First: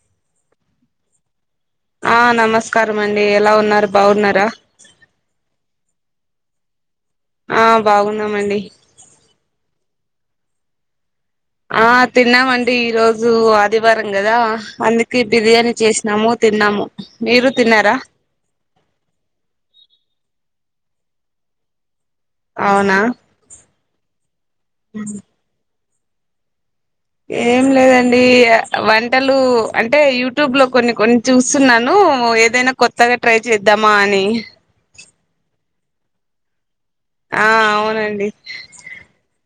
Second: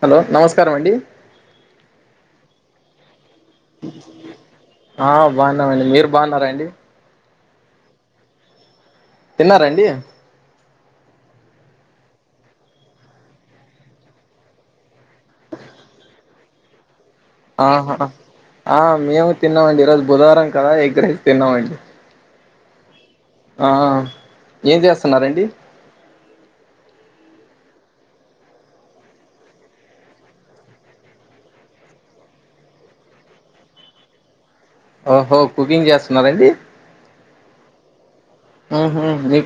Hello నమస్ నమస్కారం అండి ఆ నమస్కారం అండి ఎలా ఉన్నారు బాగున్నారా ఆ బాన్నామండి మీరు బాగున్నారాండి ఆ బాగున్నాము అండి తిన్నారండి ఆ తిన్నామండి ఈ రోజు ఆదివారం కదా అందుకే బిర్యానీ చేసినాము తిన్నాము మీరు ఆహా తిన్నారా ఆ మేము తిన్నామండి ఈరోోజు బుధవారం తర్వాత ఎగ్ రైస్ తిన్నామండి అవునా ఆ ఏం చేస్తున్నారండి ఏం లేదండి వంటలు అంటే యూట్యూబ్ లో కొన్ని కొన్ని చూస్తున్నాను ఏదైనా కొత్తగా ట్రై చేద్దామా అని ఓహో కుకింగ్ చేస్తున్నారండి ఆ అవునండి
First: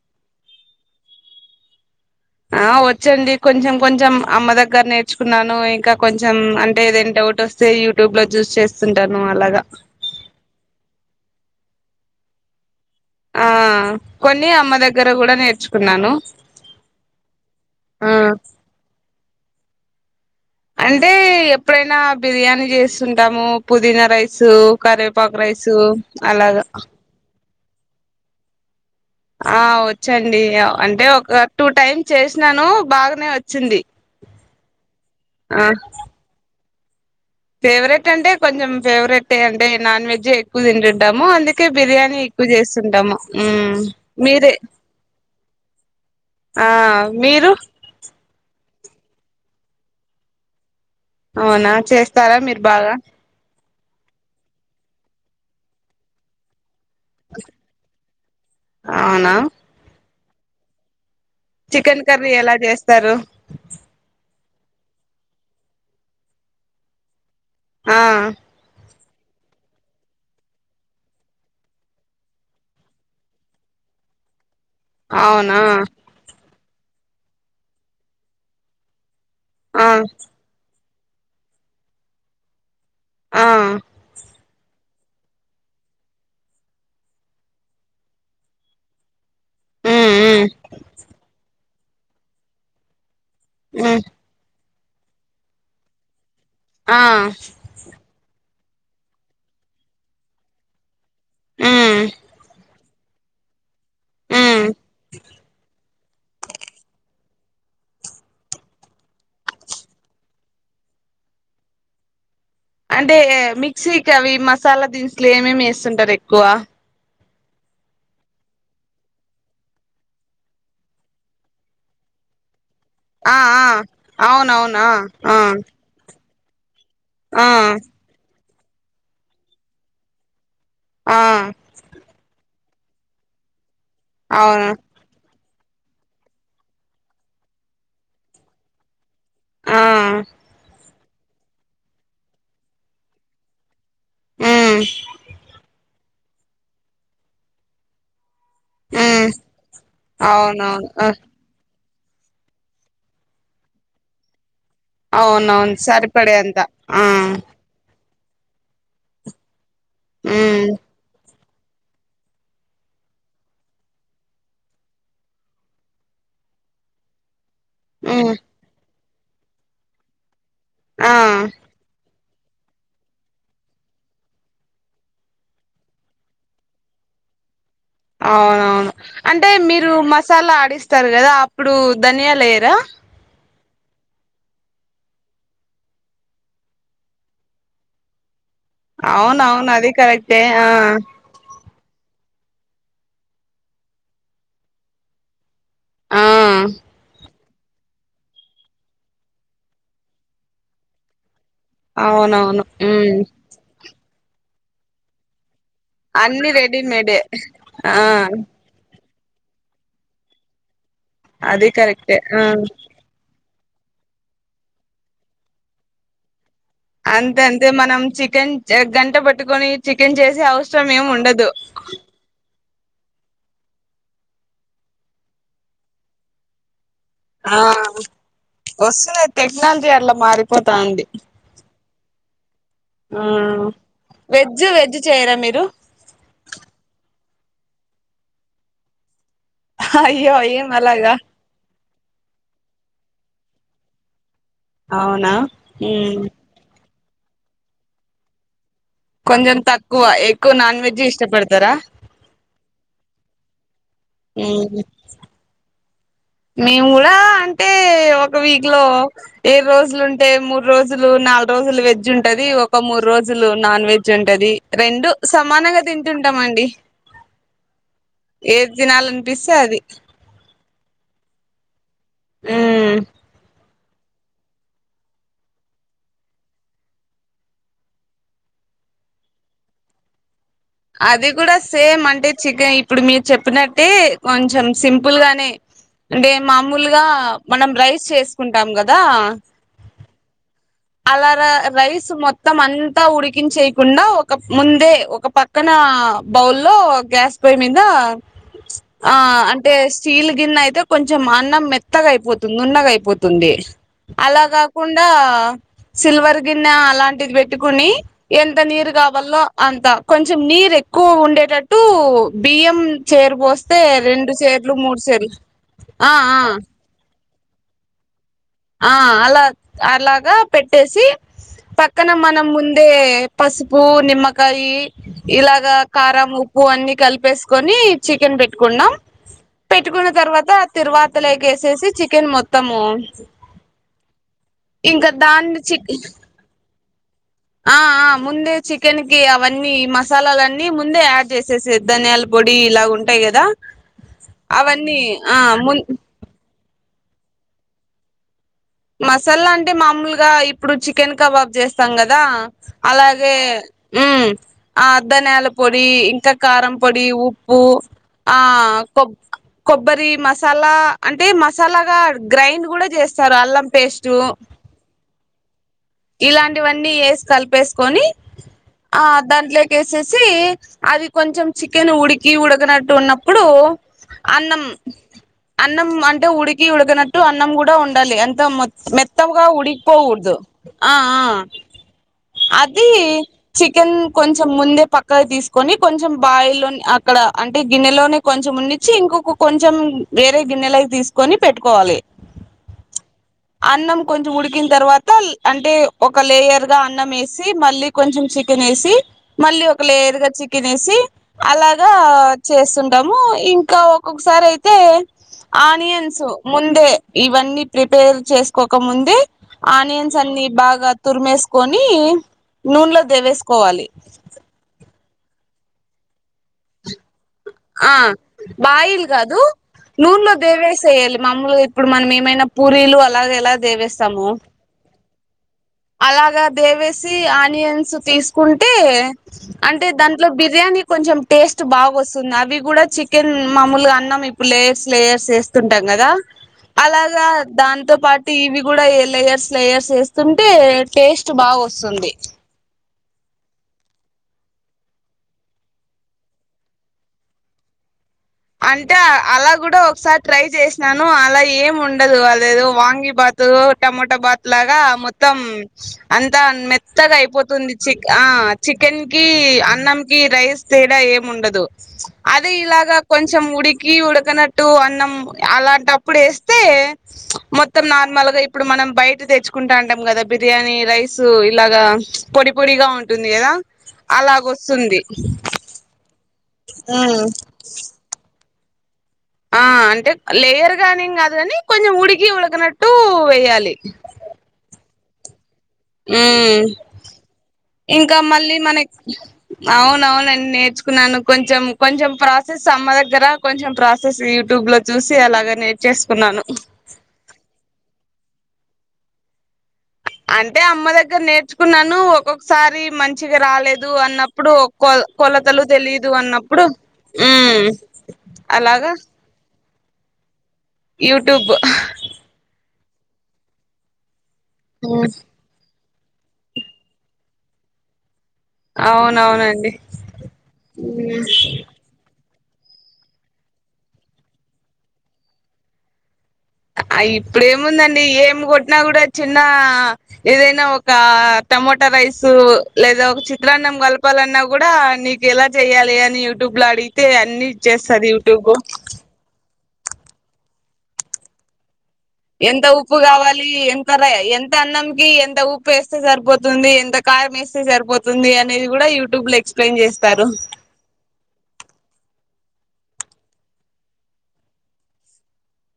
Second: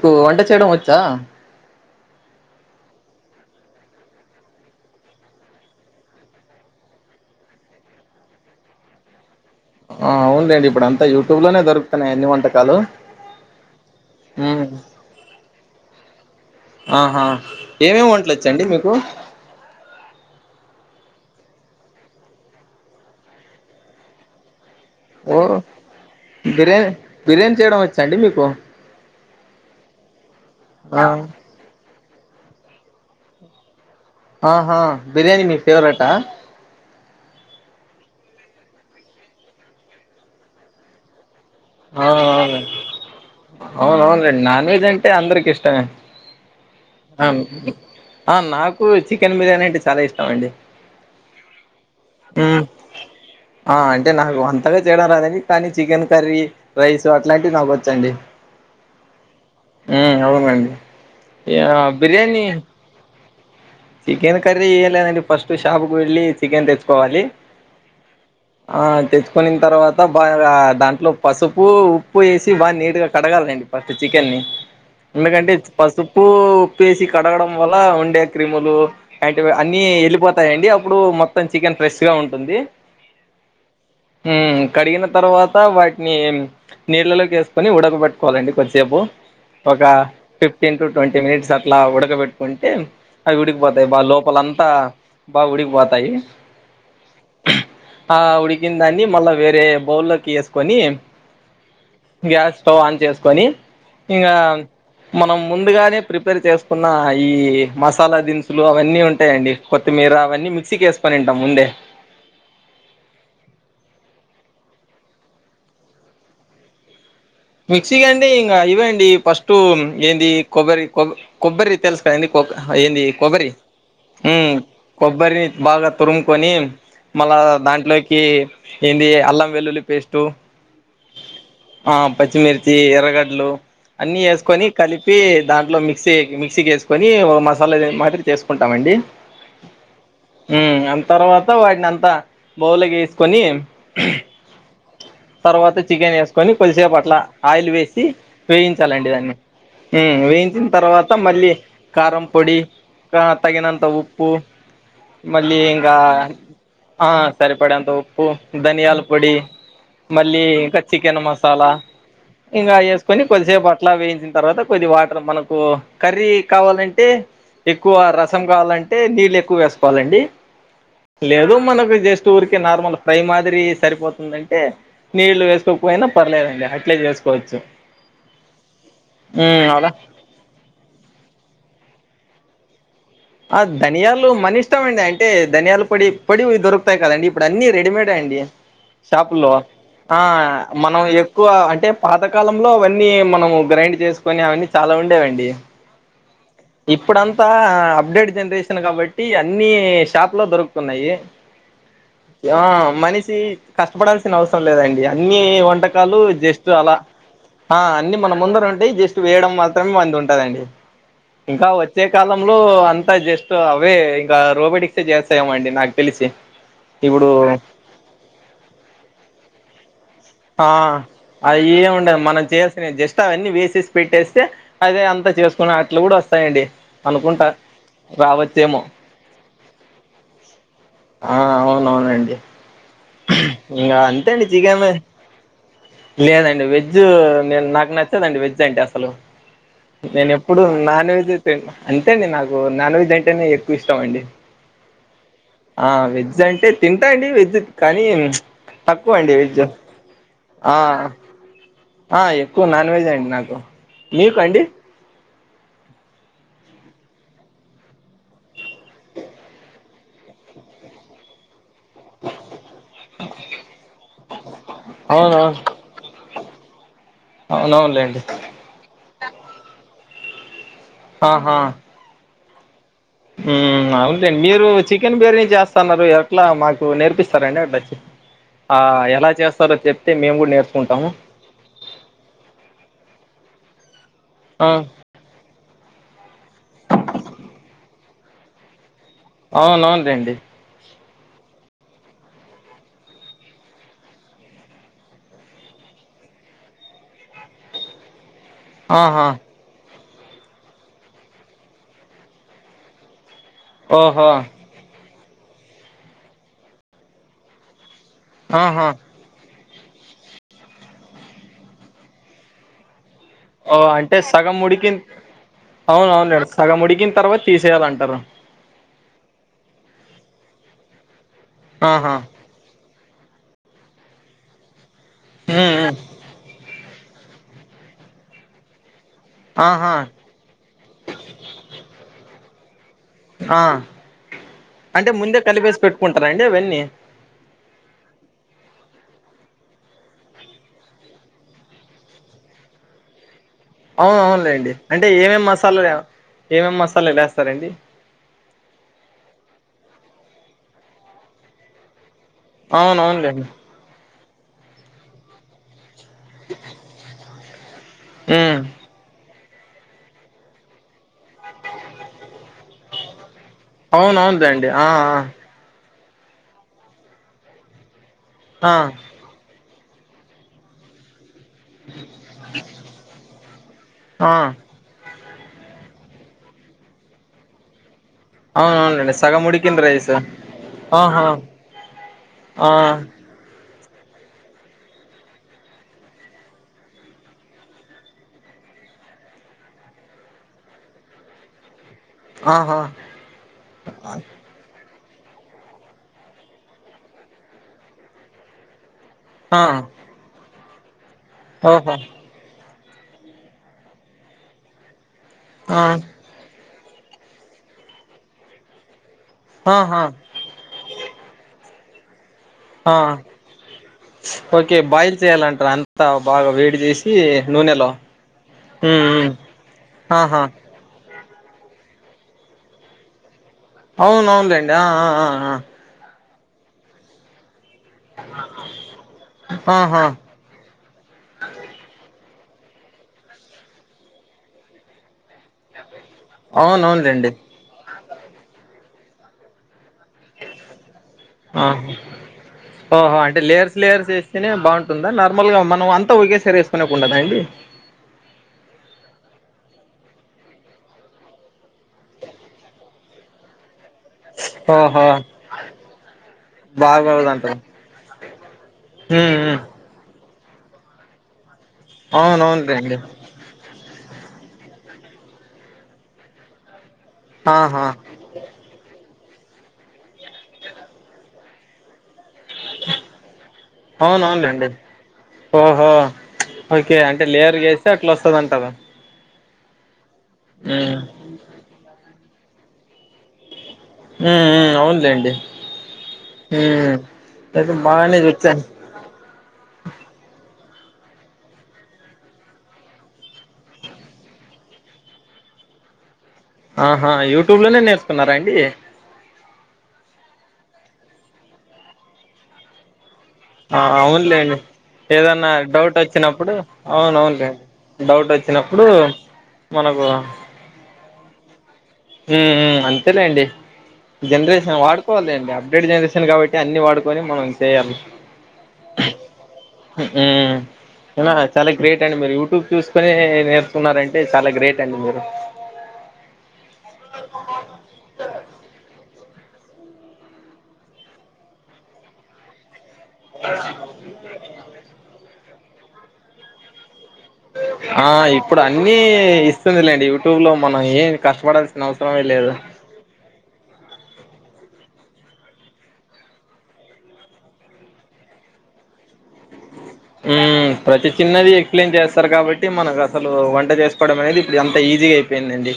ఓ వంట చేయడం వచ్చా ఆ వచ్చండి కొంచెం కొంచెం అమ్మ దగ్గర నేర్చుకున్నాను ఇంకా కొంచెం అంటే ఏదైనా డౌట్ వస్తే యూట్యూబ్ లో చూసి చేస్తుంటాను అలాగే ఆ అవునులేండి ఇప్పుడు అంతా యూ టూలోనే దొరుకుతున్నాయి అన్ని వంటకాలు ఆ కొన్ని ఉమ్ అమ్మ దగ్గర కూడా నేర్చుకున్నాను ఆహా ఆ ఏమేమి వంటలు అన్ వచ్చండి మీకు అంటే ఎప్పుడైనా బిర్యానీ చేస్తుంటాము పుదీనా రైసు కరవేపాక్ ఓ రైసు అలాగా బిర్యానీ బిర్యానీ చేయడం వచ్చాండి మీకు ఆ వచు అం డి ఆ అంటే ఒక టూ టైమ్ చేసినాను బాగనే వచ్చింది ఆహా బిర్యానీ మీ ఫేవరెట్ ఆ ఫేవరెట్ అంటే కొంచెం ఫేవరెట్టే అంటే నాన్ వెజ్జే ఎక్కువ తింటుంటము అందుక కే బిర్యానీ ఎక్కువ అవునవును చేస్తుంటాము మ్ అవునవునులేండి మీరే నాన్ వెజ్ అంటే అందరికి ఇష్టమే ఆ మీరు కు చికెన్ బిర్యానీ అంటే చాలా ఇష్టం అండి అవునా చేస్తారా హ్మ్. మీరు బాగా ఆ అంటే నాకు అంతగా చెయ్యడం రాదండి కానీ చికెన్ కర్రీ రైసు అట్లాంటివి నాకు వచ్చండి అవునా అవునండి యాహ్! చికెన్ కర్రీ బిర్యానీ ఎలా చేస్తారు అది ఏం లేదండి ఫస్ట్ షాపు కు వెళ్లి చికెన్ తెచ్చుకోవాలి ఆ ఆ తెచ్చుకొనిన తరవాత బా దాంట్లో పసుపు ఉప్పు ఏసి బా నీట్గా కడగాలండి ఫస్ట్ చికెన్ని ఎందుకంటే అవునా పసుపు ప్పేసి కడగడం వల్ల ఉండే క్రిములు యాంటివి అన్నీ ఆ ఎళ్ళిపోతాయండి ప్పుడు మొత్తం చికెన్ ఫ్రెష్ గా ఉంటుంది ఆ మ్ కడిగిన తర్వాత వాటి ట్ని నీళ్ళలోకేసుకొని ఉడకబట్టుకోవాలండి కొద్దిసేపు ఒక ఉమ్ ఉమ్ ఫిఫ్టీన్ టు ట్వంటీ మినిట్స్ లా ఉడకబెట్టుకుంటే అవి వుడికిపోతాయి బా ఉమ్ లోపలంతా బాగుడికి పోతాయి ఆ కినదాన్ని మళ్ళ వేరే బౌల్లోకి ఏస్ కోని ఉమ్ గ్యాస్ తో ఆన్ చేసుకొని ఇంకా ఉమ్ మనం ముందుగానే ప్రిపేర్ చేసుకున్న ఈ మసాలా దినుసులు అవన్నీ ఉంటాయండి కొత్తిమీర అవన్నీ మిక్సీకేస్కొనింటాం ముందే అంటే మిక్సీకి అవి మసాలా దిన్సులు ఏమేమి వేస్తుంటారు ఎక్కువ మిక్సీగా అండి ఇంకా ఇవండి ఫస్ట్ ఏంది కొబ్బరి కొబ్ కొబ్బరి తెలుసు కద ఏంది కొబ్బ ఏంది ఆ కొబ్బరి ఆ అవునవునా ఆ కొబ్బరిని బాగా తురుం కొనిం మళ్ళా ఆ దాంట్లోకి ఏంద అల్లం వెల్లుల్లి పేస్టు ఆ మిర్చి ఎర్రగడ్లు అన్ని వేసుకొని అవును కలిపి దా ఇంట్లో మిక్సీ మిక్సీ చేసుకొని మసాలా మాదిరి చేసుకుంటామ అండి ఆ తర్వాత వాటిని అంతా బౌలకి వేసుకొని ఉమ్ తర్వాత చికెన్ వేసుకని కొద్దిసేపు అట అట్లా ఆయిల్ వేసి వేయించాలండి ఉమ్ దాన్ని మ్ వేయించిన అవునవును ఆ తర్వాత మళ్ళీ కారం పొడి తగినంత ఉప్పు అవున మళ్ళీ అవును ఇంకా సరిపడ అంత ఆ ప ధనియాల పొడి మళ్ళీ ఉమ్ కచ్చికెను మాస్లా తాలా ఇంకా వేసుకొని కొద్దిసేపు అట్లా వేయించిన తర్వాత కొద్ది వాటర్ మనకు కర్రీ కావాలంటే ఎక్కువ ఉమ్ రసం కావాలంటే అంటే నీళ్ళు ఎక్కువ వేసుకోవాలండి ఆ లేదు మనకు జస్ట్ ఉరికె నార్మల్ ఫ్రై మాదిరి సరిపోతుందంటే నీళ్లు వేసుకోకపోయినా పర్లేదండి అ అట్లే చేసుకోవచ్చు అవునవును అంటే మ్మ్ అలా మీరు మసాలా ఆడిస్తారు కదా అప్పుడు ధనియా లేరా ఆ ధనియాలు మన ఇష్టంమండి అంటే ధనియాల పొడి పొడివి దొరుకుతాయి కదండి ఇప్పుడు అన్ని రెడీమేడే అండి షాపులో అవునవును అది ఆ కరెక్టే మనం ఎక్కువ అంటే పాతకాలంలో అవన్నీ మనము గ్రైండ్ చేసుకొని అవన్నీ చాలా ఉండేవండి ఆ ఇప్పుడం తా అప్డేట్ జనరేషన్ కాబట్టీ అన్నీ షాపులో దొరుకుతున్నాయి యా అవునవును ఉమ్ మనిసి కష్టపడాల్సి తినవసరం లేదండి అన్ని వన్ వంటకాలు అన్ని జస్టు అలా రెడీమేడే హా ఆ అన్నీ మన ముందర ఉంటయి జస్ త్ వేయడం మాత్రం వంద ఉంటదండి ఇంకా అది వచ్చే కరెక్టే ఆ కాలంలో అన్ జస్ట్ అవే ఇంకా రోబోటిక్ సే చేస్తా ఏమో అండి నాకు తెలిసి ఇప్పుడు అంతే అంతే మనం చికెన్ చే గంట పట్టుకొని చికెన్ చేసే ఆ అవసరం ఏమి ఉండదు అది ఏం ఉండ మనం చే జస్ట్ అవన్నీ వేసేసి పెట్టేస్తే అదే అంతా చేసుకునే అట్లు కూడా వస్తాయండి అనుకుంటా ఆ రావచ్చేమో వస్తుంది టెక్నాలజీ అట్లా మారిపోతా అండి ఆ అవునవునండి ఆ ఇంకా అంతే అండి వెజ్జు చికెన్ వెజ్ చేయరా మీరు లేదండి వెజ్జ్ నే నాకు నచ్చదండి వెజ్జ్ అంటే అసలు నేను అయ్యో ఎప్పుడు ఏం నాన్ అలాగా వెజ్ యే తింటా అంతే అండి నాకు నాన్ వెజ్ అంటేనే ఎక్కువ ఇష్టం అండి అవునా ఆ మ్మ్ వెజ్ అంటే తింటా అండి వెజ్ కానీ తక్కువ అండి కొంచెం వెజ్ తక్కువ ఎక్కువ ఆ నాన్ వెజ్ ఏ ఇష్టపడతారా ఆ ఎక్కువ నాన్ వెజ్ ఏ అండి నాకు మీకు అండి ఉమ్ మేము కూడా అంటే ఒక వీక్ లో ఏడు రోజులుంటే మూడు రోజులు నాలుగు రోజు ఫుల్ వెజ్ ఉంటది ఒక మూడు రోజులు నాన్ వెజ్ ఉంటది రెండు అవునవును సమానంగా తింటుంటె తింటమండి అవునవునులేండి ఏది తినాలనిపిస్తే అది ఆహా ఉమ్ మ్ అవ్న్లే మీరు చికెన్ బిర్యానీ చేస్తన్నారు ఎట్లా మాకు నేర్పిస్తారండి అట్లా ఆ ఎలా చేస్తారో చెప్తే మేము కూడా నేర్ అది కూడా సేమ్ అంటే చిగ ఇప్పుడు మీరు చెప్పినట్టే కొంచెం ఆ సింపుల్ గానే. అంటే మామూలుగా మనం రైస్ చేసుకుంటాం గా అవునవునులే అండి అలా రైస్ మొత్తం అంతా ఉడికించేయకుండా ఒక ముందే ఒక పక్కన బౌల్లో గ్యాస్ పొయ్యి మీద ఆ ఆహా అంటే చీలు గిన్నె అయితే కొంచెం అన్నం మెత్తగా అయిపోతుంది నున్నగా అయిపో తుంది ఓహో అలా కాకుండా ఆ సిల్వర్ గిన్నె అలాంటిది పెట్టుకుని ఎంత ఆహా నీరు కావాలో అంతా కొంచెం నీరు ఎక్కువ ఉండేటట్టు బియ్యం చేరు ఓ పోస్తే అంటే రెండు సగం సేర్లు మూడు ఉడికిన్ సేర్లు ఆ ఆ అవునవునులేండి సగం ఉడికిన తర్వాత తీసేయాలంటారు ఆ అలా అలాగా పెట్టేసి పక్కన ఆహా మనం ముందే పసుపు నిమ్మకాయ ఇలాగా మ్మ్ కారం ఉప్పు అన్నీ కల్ వేసుకొని చికెన్ పెట్టుకున్నాం ఆహా పెట్టుకున్న తర్వాత తిరువాతలోకేసేసి చి చికెన్ మొత్తము ఆ ఇంకా అంటే ముందే దాన్ని చి కలిపేసి పెట్టుకుంటారా అండి అవన్నీ ఆ ఆ ముందే చికెన్కి అవన్నీ మసాలాలన్నీ ముందే యాడ్ చేసేస ధనియాల పొడి ఇలాగ ఉంటాయి కదా అవు అవునులేండి అవన్నీ అంటే ఆ ఏమేం ము మసాలా లే ఏమేం మసాల [inaudible] లేస్తారండి మసాలా అంటే మామూలుగా ఇప్పుడు చికెన్ కబాబ్ చేస్తాం గదా కదా అవును అలాగే అవునులేండి ఆ ధనియాల పొడీ ఇంకా కారం పొడి ఉప్పూ ఆ ఉమ్ కొబ్ కొబ్బరి మసాలా అంటే మసాలాగా గ్రైండ్ గుడా చేస్తారు అల్లం పేస్టు అవునవునుదండి ఆ ఆ ఇలాంటివన్నీ ఏసి కలిపేస్కోని ఆ దాంట్లే ఏసేసి అది కొంచం చికెన్ ఉడికి ఉడకనట్టు ఉన్నప్పుడు ఆ అన్నం అన్నం అంటే ఉడికి ఉడకనట్టు అన్నం గూడా ఉండాలి త్త అవును అవునులేండి సగం మెత్తముగా ఉడికిన రైస్ ఉడికిపోకూడదు ఆ ఆ ఆహా ఆ అది చికెన్ కొంచం ముందే పక్కకు తీసుకొని కొంచం బాయిల్లోని అక్కడ అంటే గిన్నెలోనే కొంచం మున్నించి ఇంకొక కొంచం వేరే గిన్నెలకి తీసుకొని పెట్టుకోవాలి. ఆహా అన్నం కొంచం ఉడికిన్ తర్వాత త్తల్ అంటే ఒక లేయర్గా అన్నం ఏసి మళ్ళీ కొంచం చికెన్ ఏసి మళ్ళీ ఆ ఒక లేర్గా చిక్ తినేసి అలాగా ఓహో చేస్తుంట తము ఇంకా ఒక్కొక్కసారైయితే ఆ ఆనియన్సు ముందే ఇవన్నీ ప్రిపేర్ చేసుకోక ముందే ఆహా ఆనియన్స్ అన్ని బాగా తురిమేస్కొని నీ ఆ నూన్లో దేవేస్కోవాలి. ఓకే బాయిల్ చేయాలంటారు అంతా బాగా వేడి చేసి నూనెలో ఆ బాయిల్ ఉమ్ ఉమ్ కాదు నూన్లో ఆహా దేవేసెయ్యాలి మామూలుగా ఇప్పుడు మనం ఏమైనా పూరీలు అలాగ ఎలా దేవేస్తాము అవును అవునులేండి ఆ ఆ ఆ అలాగా దేవేసి ఆనియన్స్ తీసుకుంటే అంటే ఆహా దాంట్లో బిర్యానీ కొంచెం టేస్ట్ బాగోస్తు స్తుంది అవి కూడా చికెన్ మామూలుగా అన్నం ఇప్పుడు లేయర్స్ లేయర్స్ ఏస్ స్తుంటాం కదా అవును అలాగా అవునులేండి దాంతో పాట్ టీవీ కూడా ఏ లేయర్స్ లేయర్స్ ఏస్ అంటే టేస్ట్ ఆహా బాగొస్తుంది ఓహో అంటే లేయర్స్ లేయర్స్ వేస్తేనే బాగుంటుందా నార్మల్గా మనం అంతా ఒకేసారి వేసుకునేకుండదా అండి అంటే అలా కూడా ఒకసారి ట్రై చేసినాను అలా ఏమి ఉండదు అదేదో వాంగి బాతు టమోటా బాత్ లాగా ఓహో మొత్తం అంతా మెత్తగా బాగోదంటారు అయిపోతుంది చిక్ ఆ చికెన్ కి ఉమ్ ఉమ్ అన్నంకి రైస్ తేడా ఏం ఉండదు అదే అవునువును లెండి ఇలాగా కొంచెం ఉడికి ఉడకనట్టు అన్నం అలాంటప్పుడు ఏస్తే ఆహా మొత్తం నార్మల్ గా ఇప్పుడు మనం బయట ఫుడ్ తెచ్చుకుంటంటం అంటాం కదా బిర్యానీ రైస్ ఇలాగా పొడి పొడిగా ఉంటుంది కదా అవునవునులేండి అలాగొస్తుంది ఓహో ఓకే ఉమ్ అంటే లేయర్ గేస్తే అట్లోస్తదంటారు ఆ అంటే లేయర్ గా ఉమ్ అనేం కాదు కాని కొంచెం ఊడి ఉడికి ఉడకనట్టు వేయాలి మ్మ్ మ్మ్ అవును లేండి మ్మ్ అయితే ఇంకా బాగానే మళ్ళీ చూచ్చాను మనక్ అవునవున్ నేన్ నేర్చుకున్నాను కొంచెం కొంచెం ప్రాసెస్ అమ్మ దగ్గర కొంచెం ప్రాసెస్ యూట్యూబ్ లో చూసి అలాగ నేర్చేసుకున్నాను ఆహా యూట్యూబ్ లోనే నేర్స్ కున్నారండి అంటే అమ్మ దగ్గర నేర్చుకున్నాను ఒక్కొక్కసారి మంచ్ మంచిగా ఆ రాలేదు అన్నప్పుడు అవునులేండి కొల్ ఏదన్నా కొలతలు డౌట్ తెలియదు వచ్చినప్పుడు అన్నప్పుడు అవునవునులేండి మ్మ్ డౌట్ వచ్చినప్పుడు అలాగా మనకు యూట్యూబ్ ఉమ్ ఉమ్ అంతేలెండి జనరేషన్ వాడుకోవాలెండి అబ్ థర్డ్ జనరేషన్ కాబట్టి అన్ని వాడుకొని మనం చేయాలి అవునవునండి ఉహ్ ఉమ్ అవునా హ చాలా గ్రేట్ అండి మీరు యూట్ యూట్యూబ్ చూస్కొని యే నేర్సుకున్నారంటే చాలా గ్రేట్ అండి మీరు అ ఇప్పుడేముందండి ఏం కొట్టినా కూడా చిన్న ఆ ఏదైనా ఒక ఆ టమోటా రైసు లేదా ఒక చిత్రాన్నం కలపాలన్న గూడా నీకు ఎలా చెయ్యాలి అని యూట్యూబ్ లో అడిగ్ ఆ ఇప్పుడు అన్నీ ఇస్ ఇస్తుందిలెండి యూట్యూబ్ లో మనం ఏమి కష్టపడాల్సి ఎంత ఉప్పు గావాలి లి ఎంత రై ఎంత అన్నంకి ఎంత ఉప్పు వేస్తే సరిపోతుంది ఎంత కారమేస్తే సరిపోతుంది అనేది కూడా యూట్యూబ్ లేక్ ఉమ్ ప్రతి చిన్నది ఎక్సప్లయిన్ చేస్త్ సరు కాబట్టి మనకు అసలు వంట చేసుకోవడమనేది ఇప్పుడు ఎంత ఈజీ అయిపోయిందండి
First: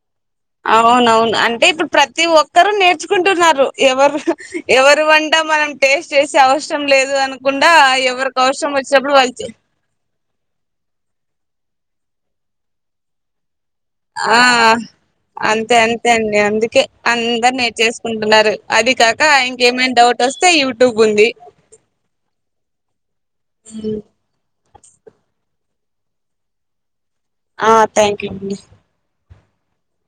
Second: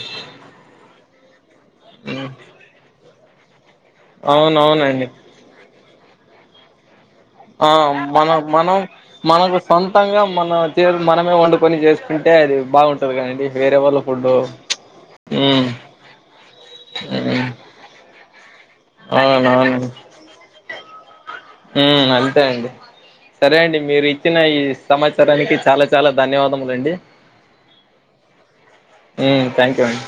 అవునవున్ అంటే ఇప్పుడు ప్రతి ఒక్కరు నేర్చుకుంటున్నారు. ఎవరు ఉహ్ ఎవరు అవునవునండి వంట మనం టేస్ట్ చేసే అవస్ సమ్ లేద్ ఆ మనం మనం వాళ్ళు మనకు సొంతంగా మనం చేర్ మనమే వండుకని చేసుకుంటే అది బాగుంటది కదండి వేరే వాళ్ళ ఫుడ్ ఆ ఉమ్ అంతే అంతే అండి అందుకే ఉమ్ అందర్ నేర్చేసుకుంటున్నారు అది కాక అవును అవును ఇంకేమైన్ డౌట్ వస్తే యూట్ టుబు ఉంది ఉమ్ అంతే అండి సరేనండి మీరు ఇచ్చిన ఈ సమాచారానికి చాలా చాలా ధన్యవాదములు లండి ఆ థ్యాంక్యూ అండి ఉమ్ థ్యాంక్యూ అండి